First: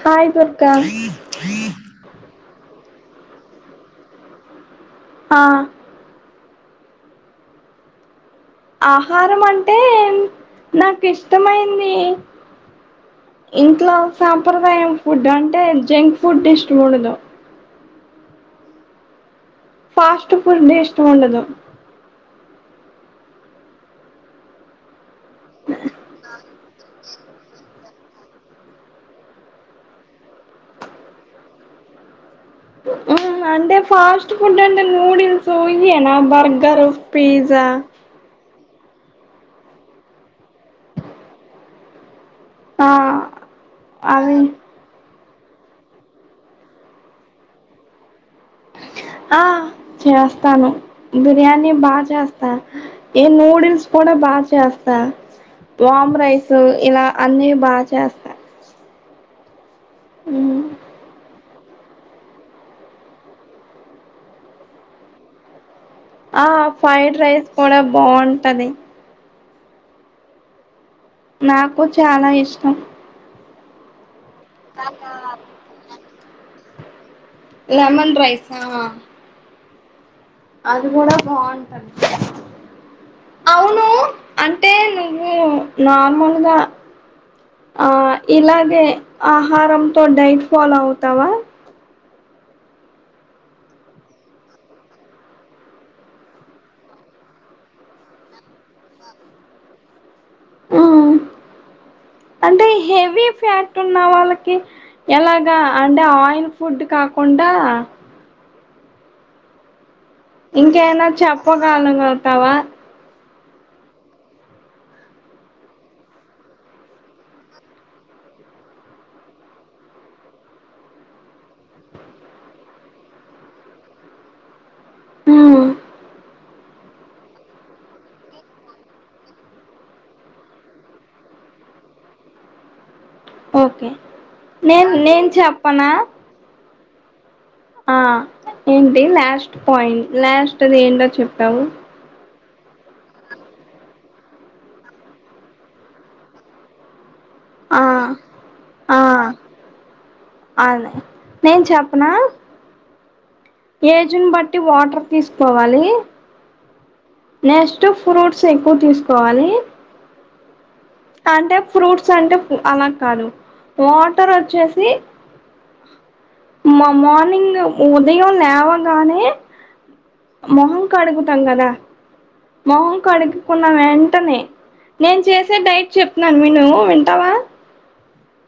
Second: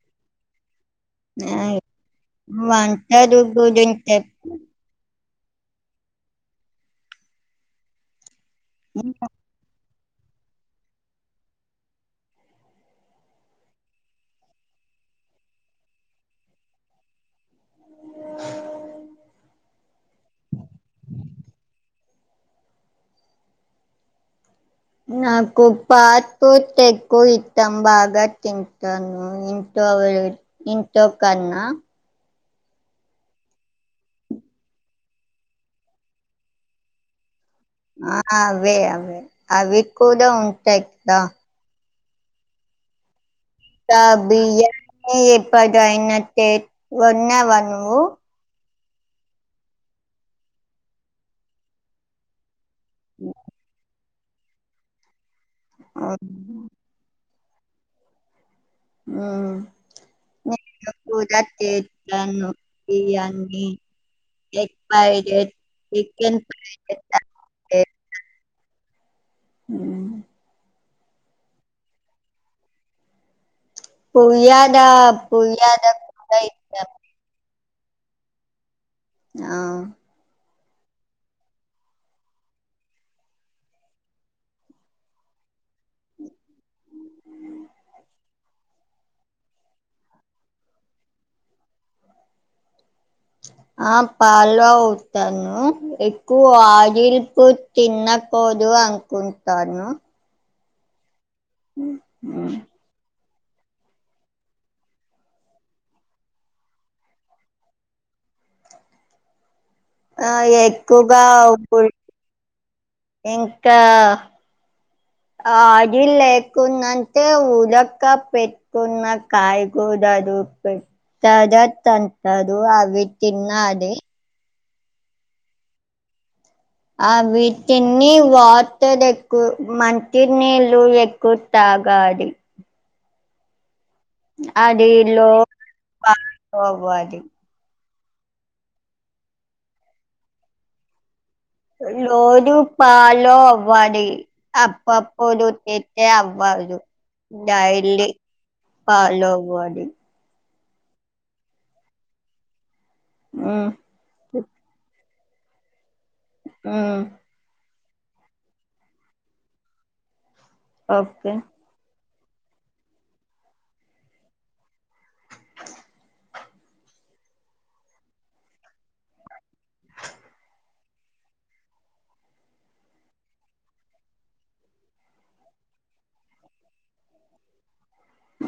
Hi Durga వంటలు గురించి ఆ ఆహారం అంటే నాకు ఇష్టమైంది ఇంట్లో సాంప్రదాయం ఫుడ్ అంటే జంక్ ఫుడ్ ఇష్టం ఉండదు. ఫాస్ట్ ఫుడ్ ఇష్టముండదు నాకు ఫాస్ట్ ఫుడ్ ఎక్కువ ఇష్టం బాగా బ తింటను ఇంట్లో ఇంట్లో కన్నా. అంటే ఫాస్ట్ ఫుడ్ అంటే నూడిల్స్ ఇయేనా బర్గరు పిజ్ ఆ అవే అవే అవి కూడా ఉంటాయి కదా ఆ ఇంకా అవి బియానీ ఎప్పుడయినా చేసుకున్నావా నువ్వు ఆ చేస్తాను బిర్యానీ బాగా చేస్తా ఏ నూడిల్స్ కూడా బాగ చేస్తా వామ్ రైస్ ఇలా అన్నీ బాగా చేస్త ఆ నేను కూడా చేత్తాను బిర్యానీ ఎగ్ ఫ్రైడ్ రైస్ ఆ ఫ్రైడ్ రైస్ కూడా బాగుంటది. మ్మ్. నాకు చాలా ఇష్టం. పులిహోర పులిహోర కూడా ఇష్టం. లెమన్ రైస్ ఆ ఆ అది కూడా బాగుంటది అవును అంటే నువ్వు నార్మల్గా ఆ ఇలాగే ఆహారంతో డైట్ ఫాలో అవుతావా ఆ పాలు అవుతాను ఎక్కువ వాజల్పు తినపోదు పంకుంటాను ఆ ఉమ్. అంటే హెవి ఫ్యాట్ వాళ్ళకి ఎలాగా అంటే ఆయిల్ ఫుడ్ కాకుండా ఆ ఇంకేనా ఎక్కువగా చెప్పగలగతావా ఇంకా ఆడి లేకున్నంటే ఉదక పెట్టుకున్న కాయకూడదు పెట్టద అంత అవివి తిన్న అదే ఆ ఆ వీటిని వార్తలు ఎక్కువ మంచినీలు ఎక్కుత అగాది అ ఓకే నేను నేను లో చెప్పనా పాలు అది ఆ ఏంటి లాస్ట్ పాయింట్ లాస్ట్ అది ఏంటో చెప్ లో అ పాలో అవ్వాడి అప్పప్పుడు చేతేే అవ్వదు ఆ డైల్లీ ఫాలో అవ్వాలి అను నేను చెప్పనా మ్మ్ ఏజ్ని బట్టి వాటర్ తీసుకోవాలి ఆ నెక్స్ట్ ఫ్రూట్స్ ఎక్కువ తీసుకోవాలి ఓకే అంటే ఫ్రూట్స్ అంటే అలా కాదు వాటర్ వచ్చేసి మా మార్నింగ్ ఉదయం లేవగానేే మొహం కడుగుతాం కదా మొహం కడుగుకున్న వెంటనే నేను చేసే డైట్ చెప్పిన్నాను విను వింటావా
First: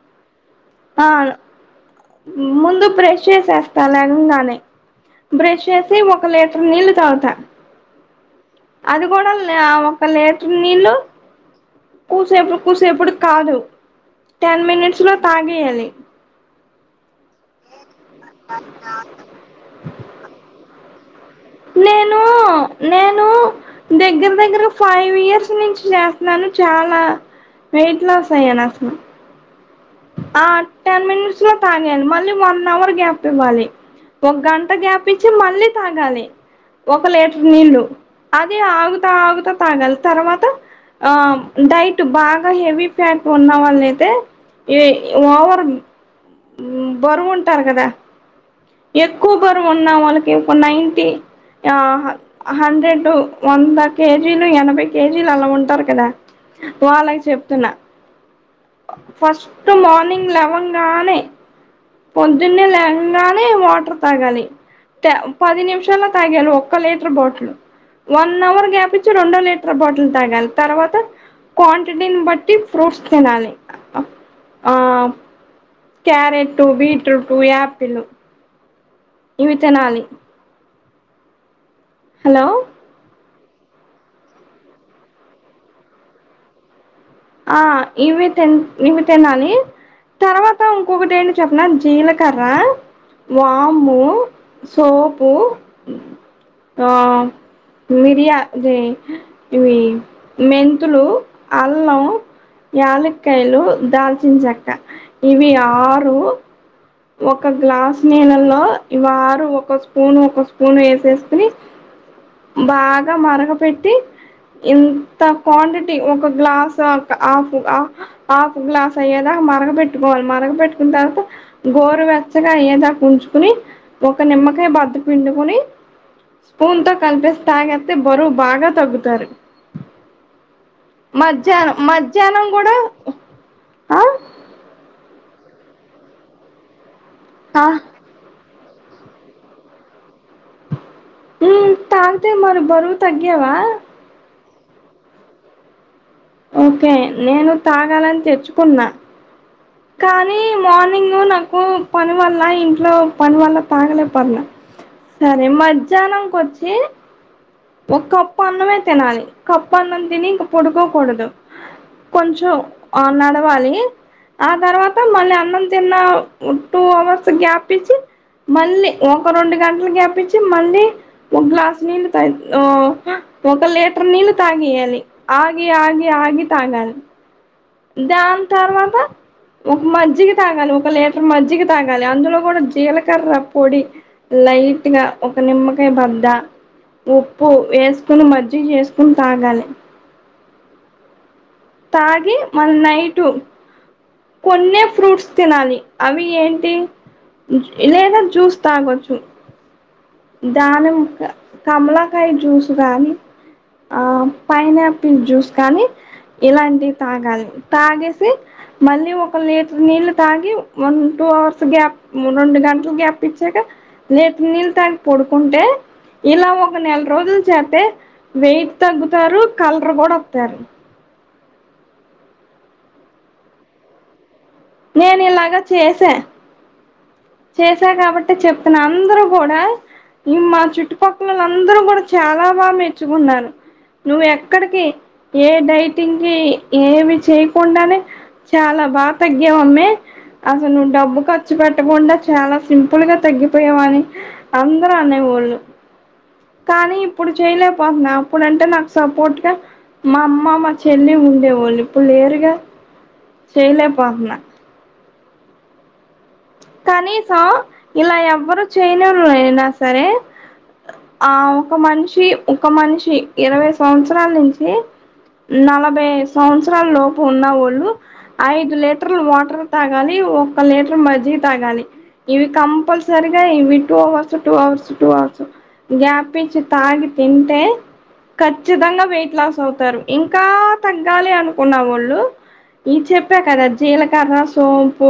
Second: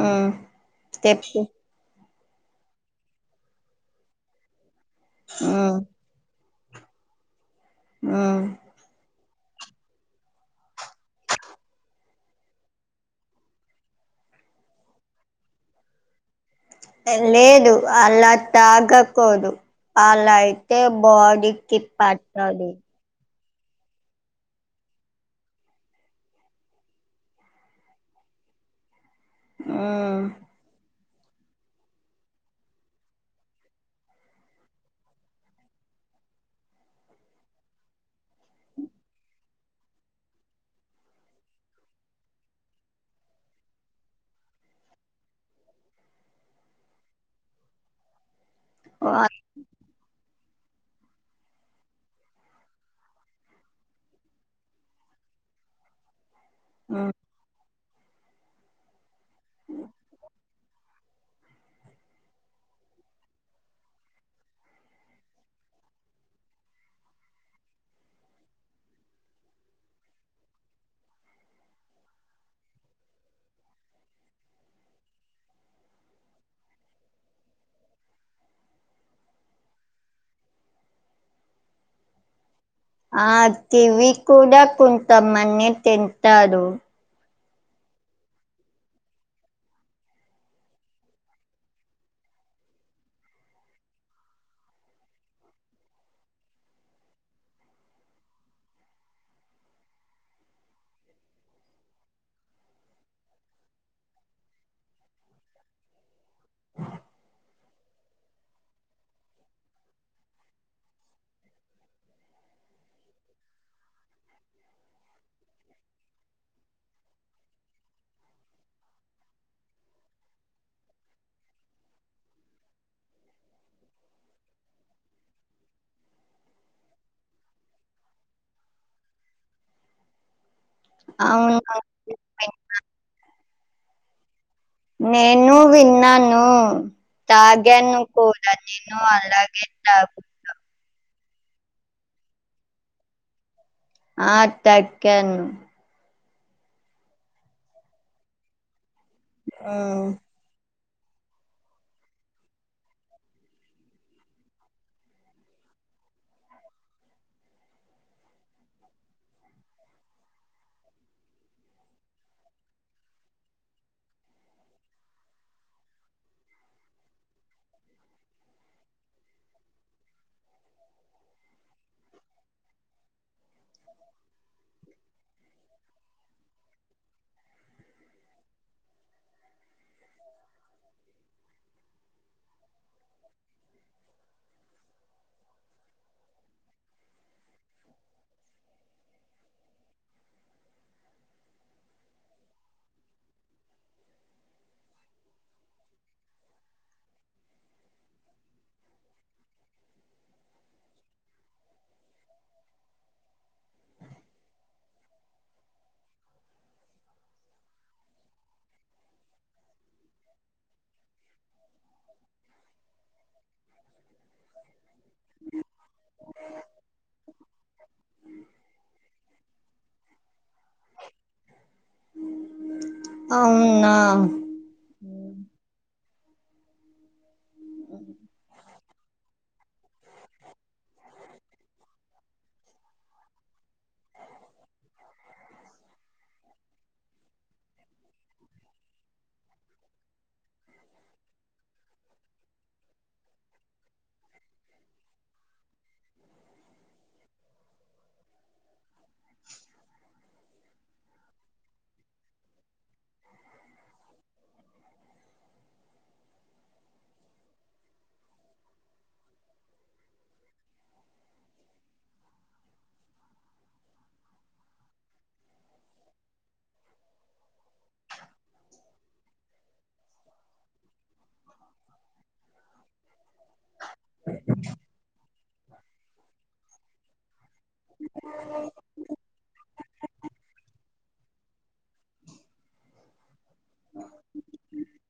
ఆ తె ఆ ముందు బ్రష్ చేసేస్తా లేవంగానే బ్రష్ మ్మ్ చేసి ఒక లే నీళ్లుత్గతా ఆ కూడల్ని ఒక్క లీటర్ నీళ్ళు కూసేపు కూసేపుడ్డకి కాదు టెన్ మినిట్స్లో తాగేయాలి లేదు అలా తాగకూదు అలా అయితే బాీ నేను నేను దగ్గర దగ్గర ఫైవ్ ఇయర్స్ నుంచి చేస్తన్నాను చాలా వెయిట్లాస్అయ్యానాస్లు ఆ టెన్ మినిట్స్లో తాగేలి మళ్ళీ వన్ అవర్ గ్యాప్ ఇవ్వాలి ఒక గంట గ్యాపించి మళ్ళీ తాగాలి ఒక లీటర్ నీళ్ళు అది ఆగుతా ఆగుతా తాగాలి తర్వాత ఆ డైట్ బాగా హెవీ ఫ్యాట్ ఉన్న వాళ్ళ అయితే ఇ ఓవర్ బరువు ఉంటారు కదా ఆ ఎక్కువ బారువు ఉన్నా వాళ్ళకి ఇ నన్టీ ఆ హండ్రెడు వంద కేజీలు ఎనభై కేజీలు అలా ఉంటారు కదా మ్మ్ వాళ్ళక్చెప్తున్నా ఫస్ట్ మార్నింగ్ లెవెన్ గానే పొద్దునే లేవాగ నే వాటర్ తాగాలి పది నిమిషాలల్లో తగ్గేళి ఒక్క లీటర్ బాటిల్ వన్ అవర్ గ్యాపిచ్చి రెండో లీటర్ బాటిల్ తాగాలి తర్వాత క్వాంటిటీని బట్టి ఫ్రూట్స్ తినాలి ఆ క్యారెట్ బీట్రూట్టు ఆపిల్ ఇవి తినాలి హలో ఆ కివి కూడా కొంతమంది తింటారు ఆ ఇవి తన్ ఇవి తినాలి తర్వాత ఇంకొకటి ఏంటో చెప్పన జీలకర్రా వాము సోపు ఆ మిరియా అదే ఈవి మెంతులు అల్లం యాలికాయ్యలు దాల్చిన చక్క ఇవి ఆరు ఒక గ్లాస్ నిలల్లో ఇవ్వరు ఒక స్పూన్ ఒక స్పూన్ వేసేసుకుని బాగా మరగ పెెట్టి ఇంత క్వాంటిటీ ఒక గ్లాస్ దక్ హాఫ్ హాఫ్ గ్లాస్ అయ్యేదా మరగ పెట్టుకోవాలి మరగ పెట్టుకున్న తర్వాత గోరు వెచ్చగా ఏయ్యదా ఉంచుకుని ఒక నిమ్మకాయ బద్ద పిండుకుని స్పూన్ తో కలిపేసి తాగేతే బరువు బాగా తగ్గుతారు మధ్యాహ్నం అవును మధ్యాహ్నం కూడా ఆ నేను విన్నాను ఆ తాగాను కో తాగాను అలాగే తాగ్ హ్మ్ తాగితే మరి బరువ్వు తగ్గవా ఆ తగ్గాను ఓకే నేను తాగాలని తెచ్చుకున్నా ఆ కానీ మో నింగ్ నాకు పనివల్ల ఇంట్లో పని వల్ల తాగలేపోత్న్న సరే మధ్యాహ్నం కొచ్చి ఒక కప్పు అన్నమే తినాలి కప్పు అన్నం తిని ఇంక పొడుకోకూడదు కొంచెం ఆ నడవాలి ఆ తర్వాత మళ్ళీ అన్నం తిన్న టూ అవర్స్కి గ్యాప్ ఇచ్చి మళ్ళీ ఒక రెండు గంటలు గ్యాపించి మళ్ళీ ఒక గ్లాసు నీళ్ళు త ఆ ఒక లీటర్ నీళ్ళ తాగీయాల ఆగి ఆగి ఆగి తాగాలి దన్ తర్వాత ఒక మజ్జిగ తాగాలి ఒక లీటర్ మజ్జిగ తాగాలి అందులో కూడా జీలకర్ర పొడి లైట్గా ఒక నిమ్మకాయ్ బద్ద ఉప్పు వేసుకుని మజ్జిగ్ చేసుకుని తాగాలి తాగి మల్నైటు కొన్నే ఫ్రూట్స్ తినాలి అవి ఏంటి లేదా జ్యూస్ తాగచ్చు దానిమ్ కమలాకాయ జ్యూస్ కానీ ఆ పైనాప్ జ్యూస్ కానీ ఇలాంటి తాగాలి తాగేసి మళ్ళీ ఒక లీటర్ నీళ్ళు తాగి వన్ టూ అవర్స్ గ్యాప్ రెండు గంటలు గ్యాప్ ఇచ్చాక లేటర్ నీళ్ళు తాగి ఉంటే ఇలా ఒక నెల రోజులు చేతే వెయిట్ తగ్గుతారు కలడ్ర్ కూడా వాతారు అవున్నా నేను ఇలాగ చేశాను చేసా కాబట్టి చెప్తున్నా అందరూ కూడా ఈ మా చుట్టుపక్కల అందరూ కూడా చాలా బాగా మెచ్చుకున్నారు ను ఎక్కడ్కే ఏ డైటింగ్కిి ఏమి చేయకుండానే చాలా బాగా తగ్ గవమ్మే అసలు నువ్వు డబ్బు ఖర్చు పెట్టకుండా చాలా సింపుల్గా తగ్గిపోయావని అందరు అనే లు కానీ ఇప్పుడు చేయలేకపోతున్నా అప్పుడుంటే నాకు సపోర్ట్గ మా అమ్ మ్మామ చెల్లి ఉండేవాళ్ళు ఇప్పుడు లేరుగా చేయలేపోతున్నా కనీసం ఇలా ఎవ్వరు చేయ్లేరు అయినా సరే ఆ ఒక మనిషి ఒక మనిషి ఇరవై సంవత్సరాల నుంచి నలభై సంవత్సరాల లోపు ఉన్నవాళ్ళు ఐదు లీటర్లు వాటర్ తాగాలి ఒకలే తాగాలి ఇవి కంపల్సరిగా ఇవి two hours two hours two hours గ్యాపించి తాగి తింటే ఖచ్చితంగా వెయిట్ లాస్ అవుతారు ఇంకా తగ్గాలి అనుకున్న వాళ్ళు ఈ చెప్ప ప్ప కదా జీలకార సోంపు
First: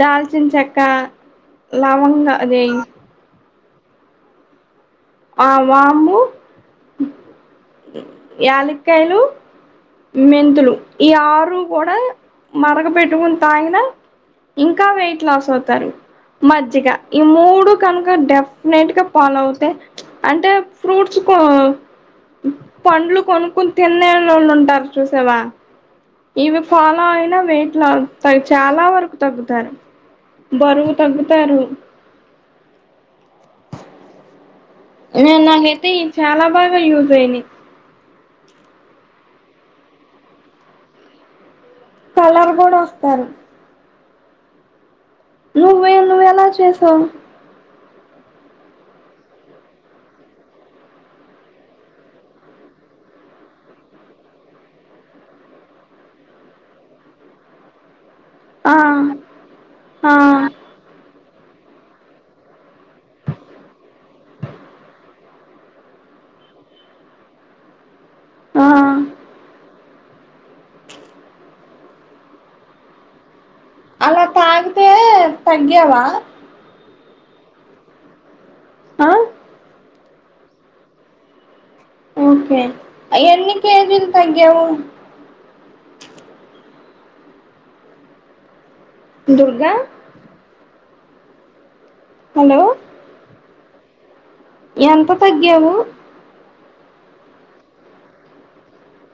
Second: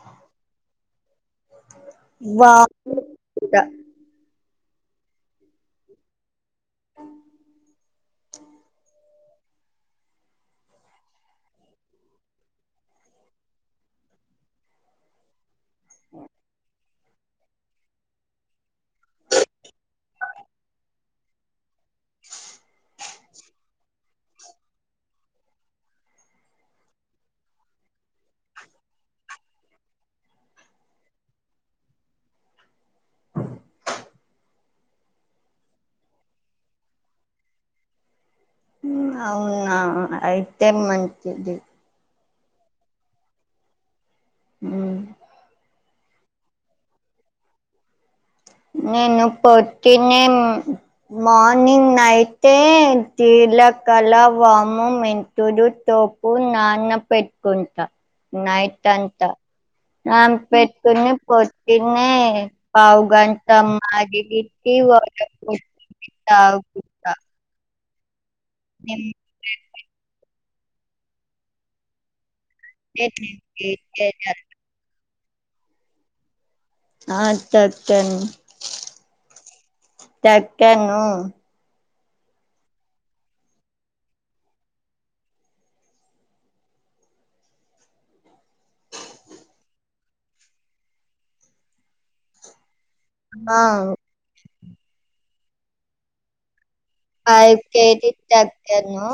దల్చిన్చక్క లవంగా వా ఆది ఆ వమ్ము యాలిక్కయ్లు మెంతులు ఈ ఆరు కూడా మరగ పెెట్టుకుని తాగిన ఇంకా వెయిట్ లాస్ అవుతారు మజ్జిగ ఈ మూడు కనుక డెఫినెట్ గా ఫోళ్ళైతే అంటే ఫ్రూట్స్ పండ్లు కొనుకుని తిన్నేళ్ళళ్ళు ఉంటారు చూసావా ఇవి ఫాలో అయినా వేట్లా చాలా వరకు తగ్గుతారు బరువు తగ్గుతారు నేను నాకైతే ఇవి చాలా బాగా యూజ్ అయినయ్ అవునా అయితే మంచిది కలర్ కూడా వస్తారు ఉ నువ్వే నువెలా చేసావ్ నేను పొట్టినే మార్నింగ్ నైతే చే జిలకల వాము మెంతుడు తోపు నానపెట్టుకుంటా ఆ నైట్ అంతా ఆ నాన్ పెట్టుకుని పొద్దునే తం నానబెట్టి పొద్దున్నే తాగుత ఆ ఎం టండి ఏట్ అలా తాగితే తగ్గావా ఆ తగ్గాను ఆ తక్కాను ఓకే ఎన్ని కేజీలు తగ్యావు దుర్గా హలో ఆ ఎంత తగ్గావు ఐదు కె జి లు తగ్గాను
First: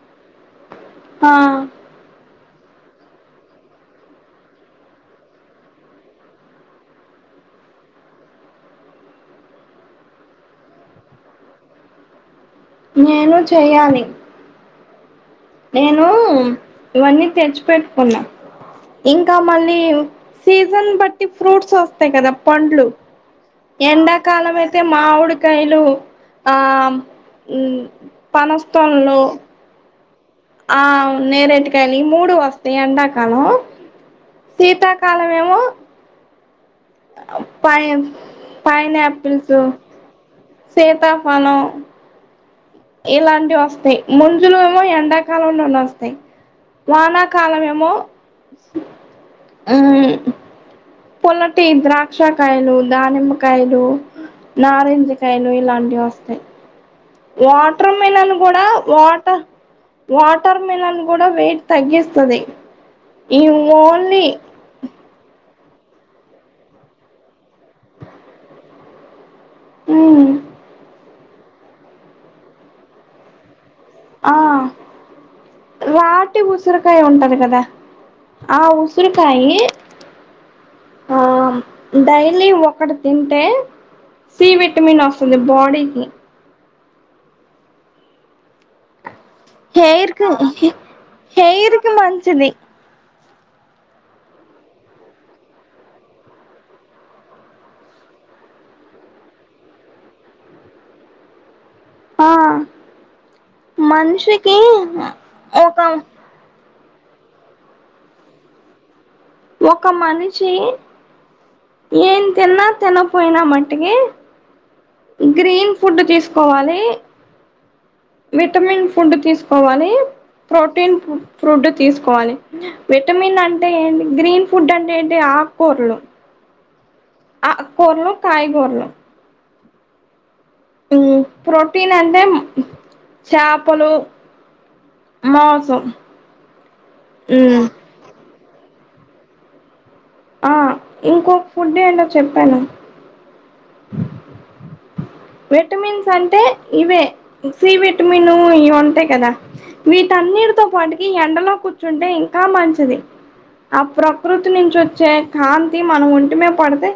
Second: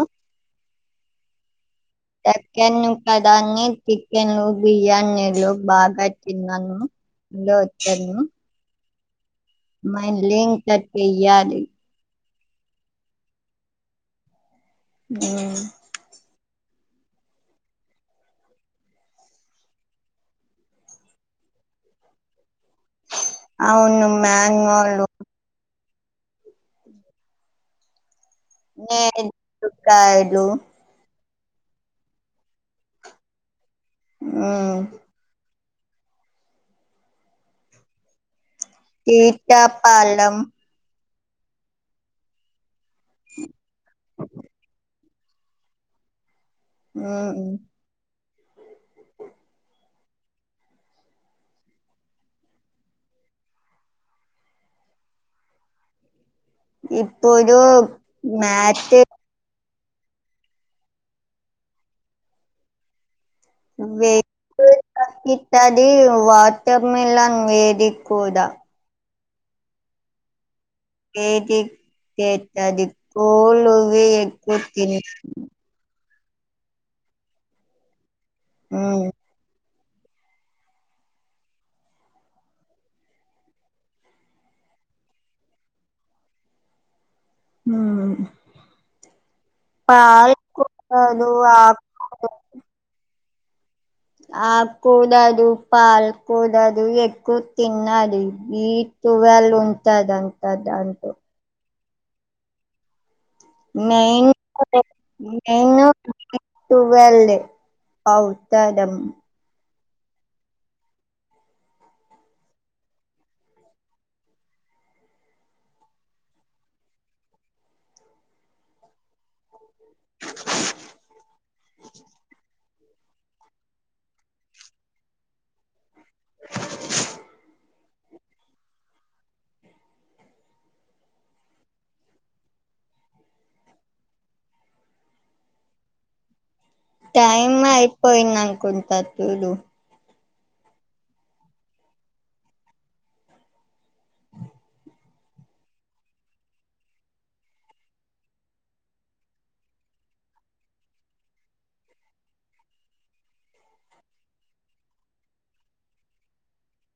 ఆ తక్కాను కదా అని చికెన్లు బిర్యానీలు బాగా తిన్నాను ఇలో వచ్చాను మల్లి ఇంక చేయాలి నేను చెయ్యాలి ఉమ్ నేను ఇవన్నీ తెచ్చి పెట్టుకున్నా ఇంకా మళ్ళీ సీజన్ బట్టి ఫ్రూట్స్ వస్తాయి కదా పండ్లు అవును ఎండాకాలం అయితే మ్యాంగోలు మామిడికాయలు ఆ పనస పండ్లు నేరేడు కాయలు ఆ నేరెటికాయని మూడు వస్తాయి ఎండాకాలం ఉమ్ శీతాకాలం ఏమో పై పైన్ ఆపిల్స్ సీతాఫలం సీతా ఫలం ఇలాంటివి వస్తాయి ముంజులేమో ఎండాకాలంలోనే వస్తాయి ఉమ్. వానాకాలం ఏమో ఉ పొల్లటి ద్రాక్ష కాయలు దానిమ్మకాయలు నారింజకాయలు ఇలాంటి వస్తయి ఇప్పుడు వాటర్ మిలన్ కూడా మ్యాచ్ వాటర్ వాటర్ మిలన్ కూడా వెయిట్ తగ్గిస్తది ఈ ఓన్లీ తది వాటర్ మిలన్ వేడి కూడా ఉ ఏదితేట్టది కోలువి ఎక్కువ తిన ఒట్టి ఉసిరికాయ్ ఉంటది కదా ఆ ఉసిరికాయి ఆ డైలీ ఒకటి తింటే సి విటమిన్ వస్తుంది బాడీకి ఆ హెరుకు ఆకు హైర్కి మంచిది ఆకుకూరలు పాలకూరలు ఎక్కువ తినాలి బిట్ ట్వీల్వ్ ఉంటుందంట దంట్లో ఆ నేను మన్షికి ఒక ట్టువెల్ అవుతదమ్ ఒక మనిషి ఎమ్ తిన్నా తినకపోయినా మట్టికి గ్రీన్ ఫుడ్ తీసుకోవాలి విటమిన్ ఫుడ్ తీసుకోవాలి ప్రోటీన్ ఫుడ్ తీసుకోవాలి విటమిన్ అంటే ఏంటి గ్రీన్ ఫుడ్ అంటే ఏంటి ఆకుకూరలు ఆకుకూరలు కాయగురలు ప్రోటీన్ అంటే చేపలు మసం టైమ్ అయిపోయింద్నకుంట చూడు ఆ ఇంకోక్ఫుడ్ ఏంటో చెప్పాను విటమిన్స్ అంటే ఇవే సి విటమిన్ ఇవి ఉంటాయి కదా వీట అన్నీటితో పాటికి ఎండలో కూర్చుంటే ఇంకా మంచిది ఆ ప్రకృతి నుంచి వచ్చే కాంతి మనం ఒంటిమిద్ పడ్తే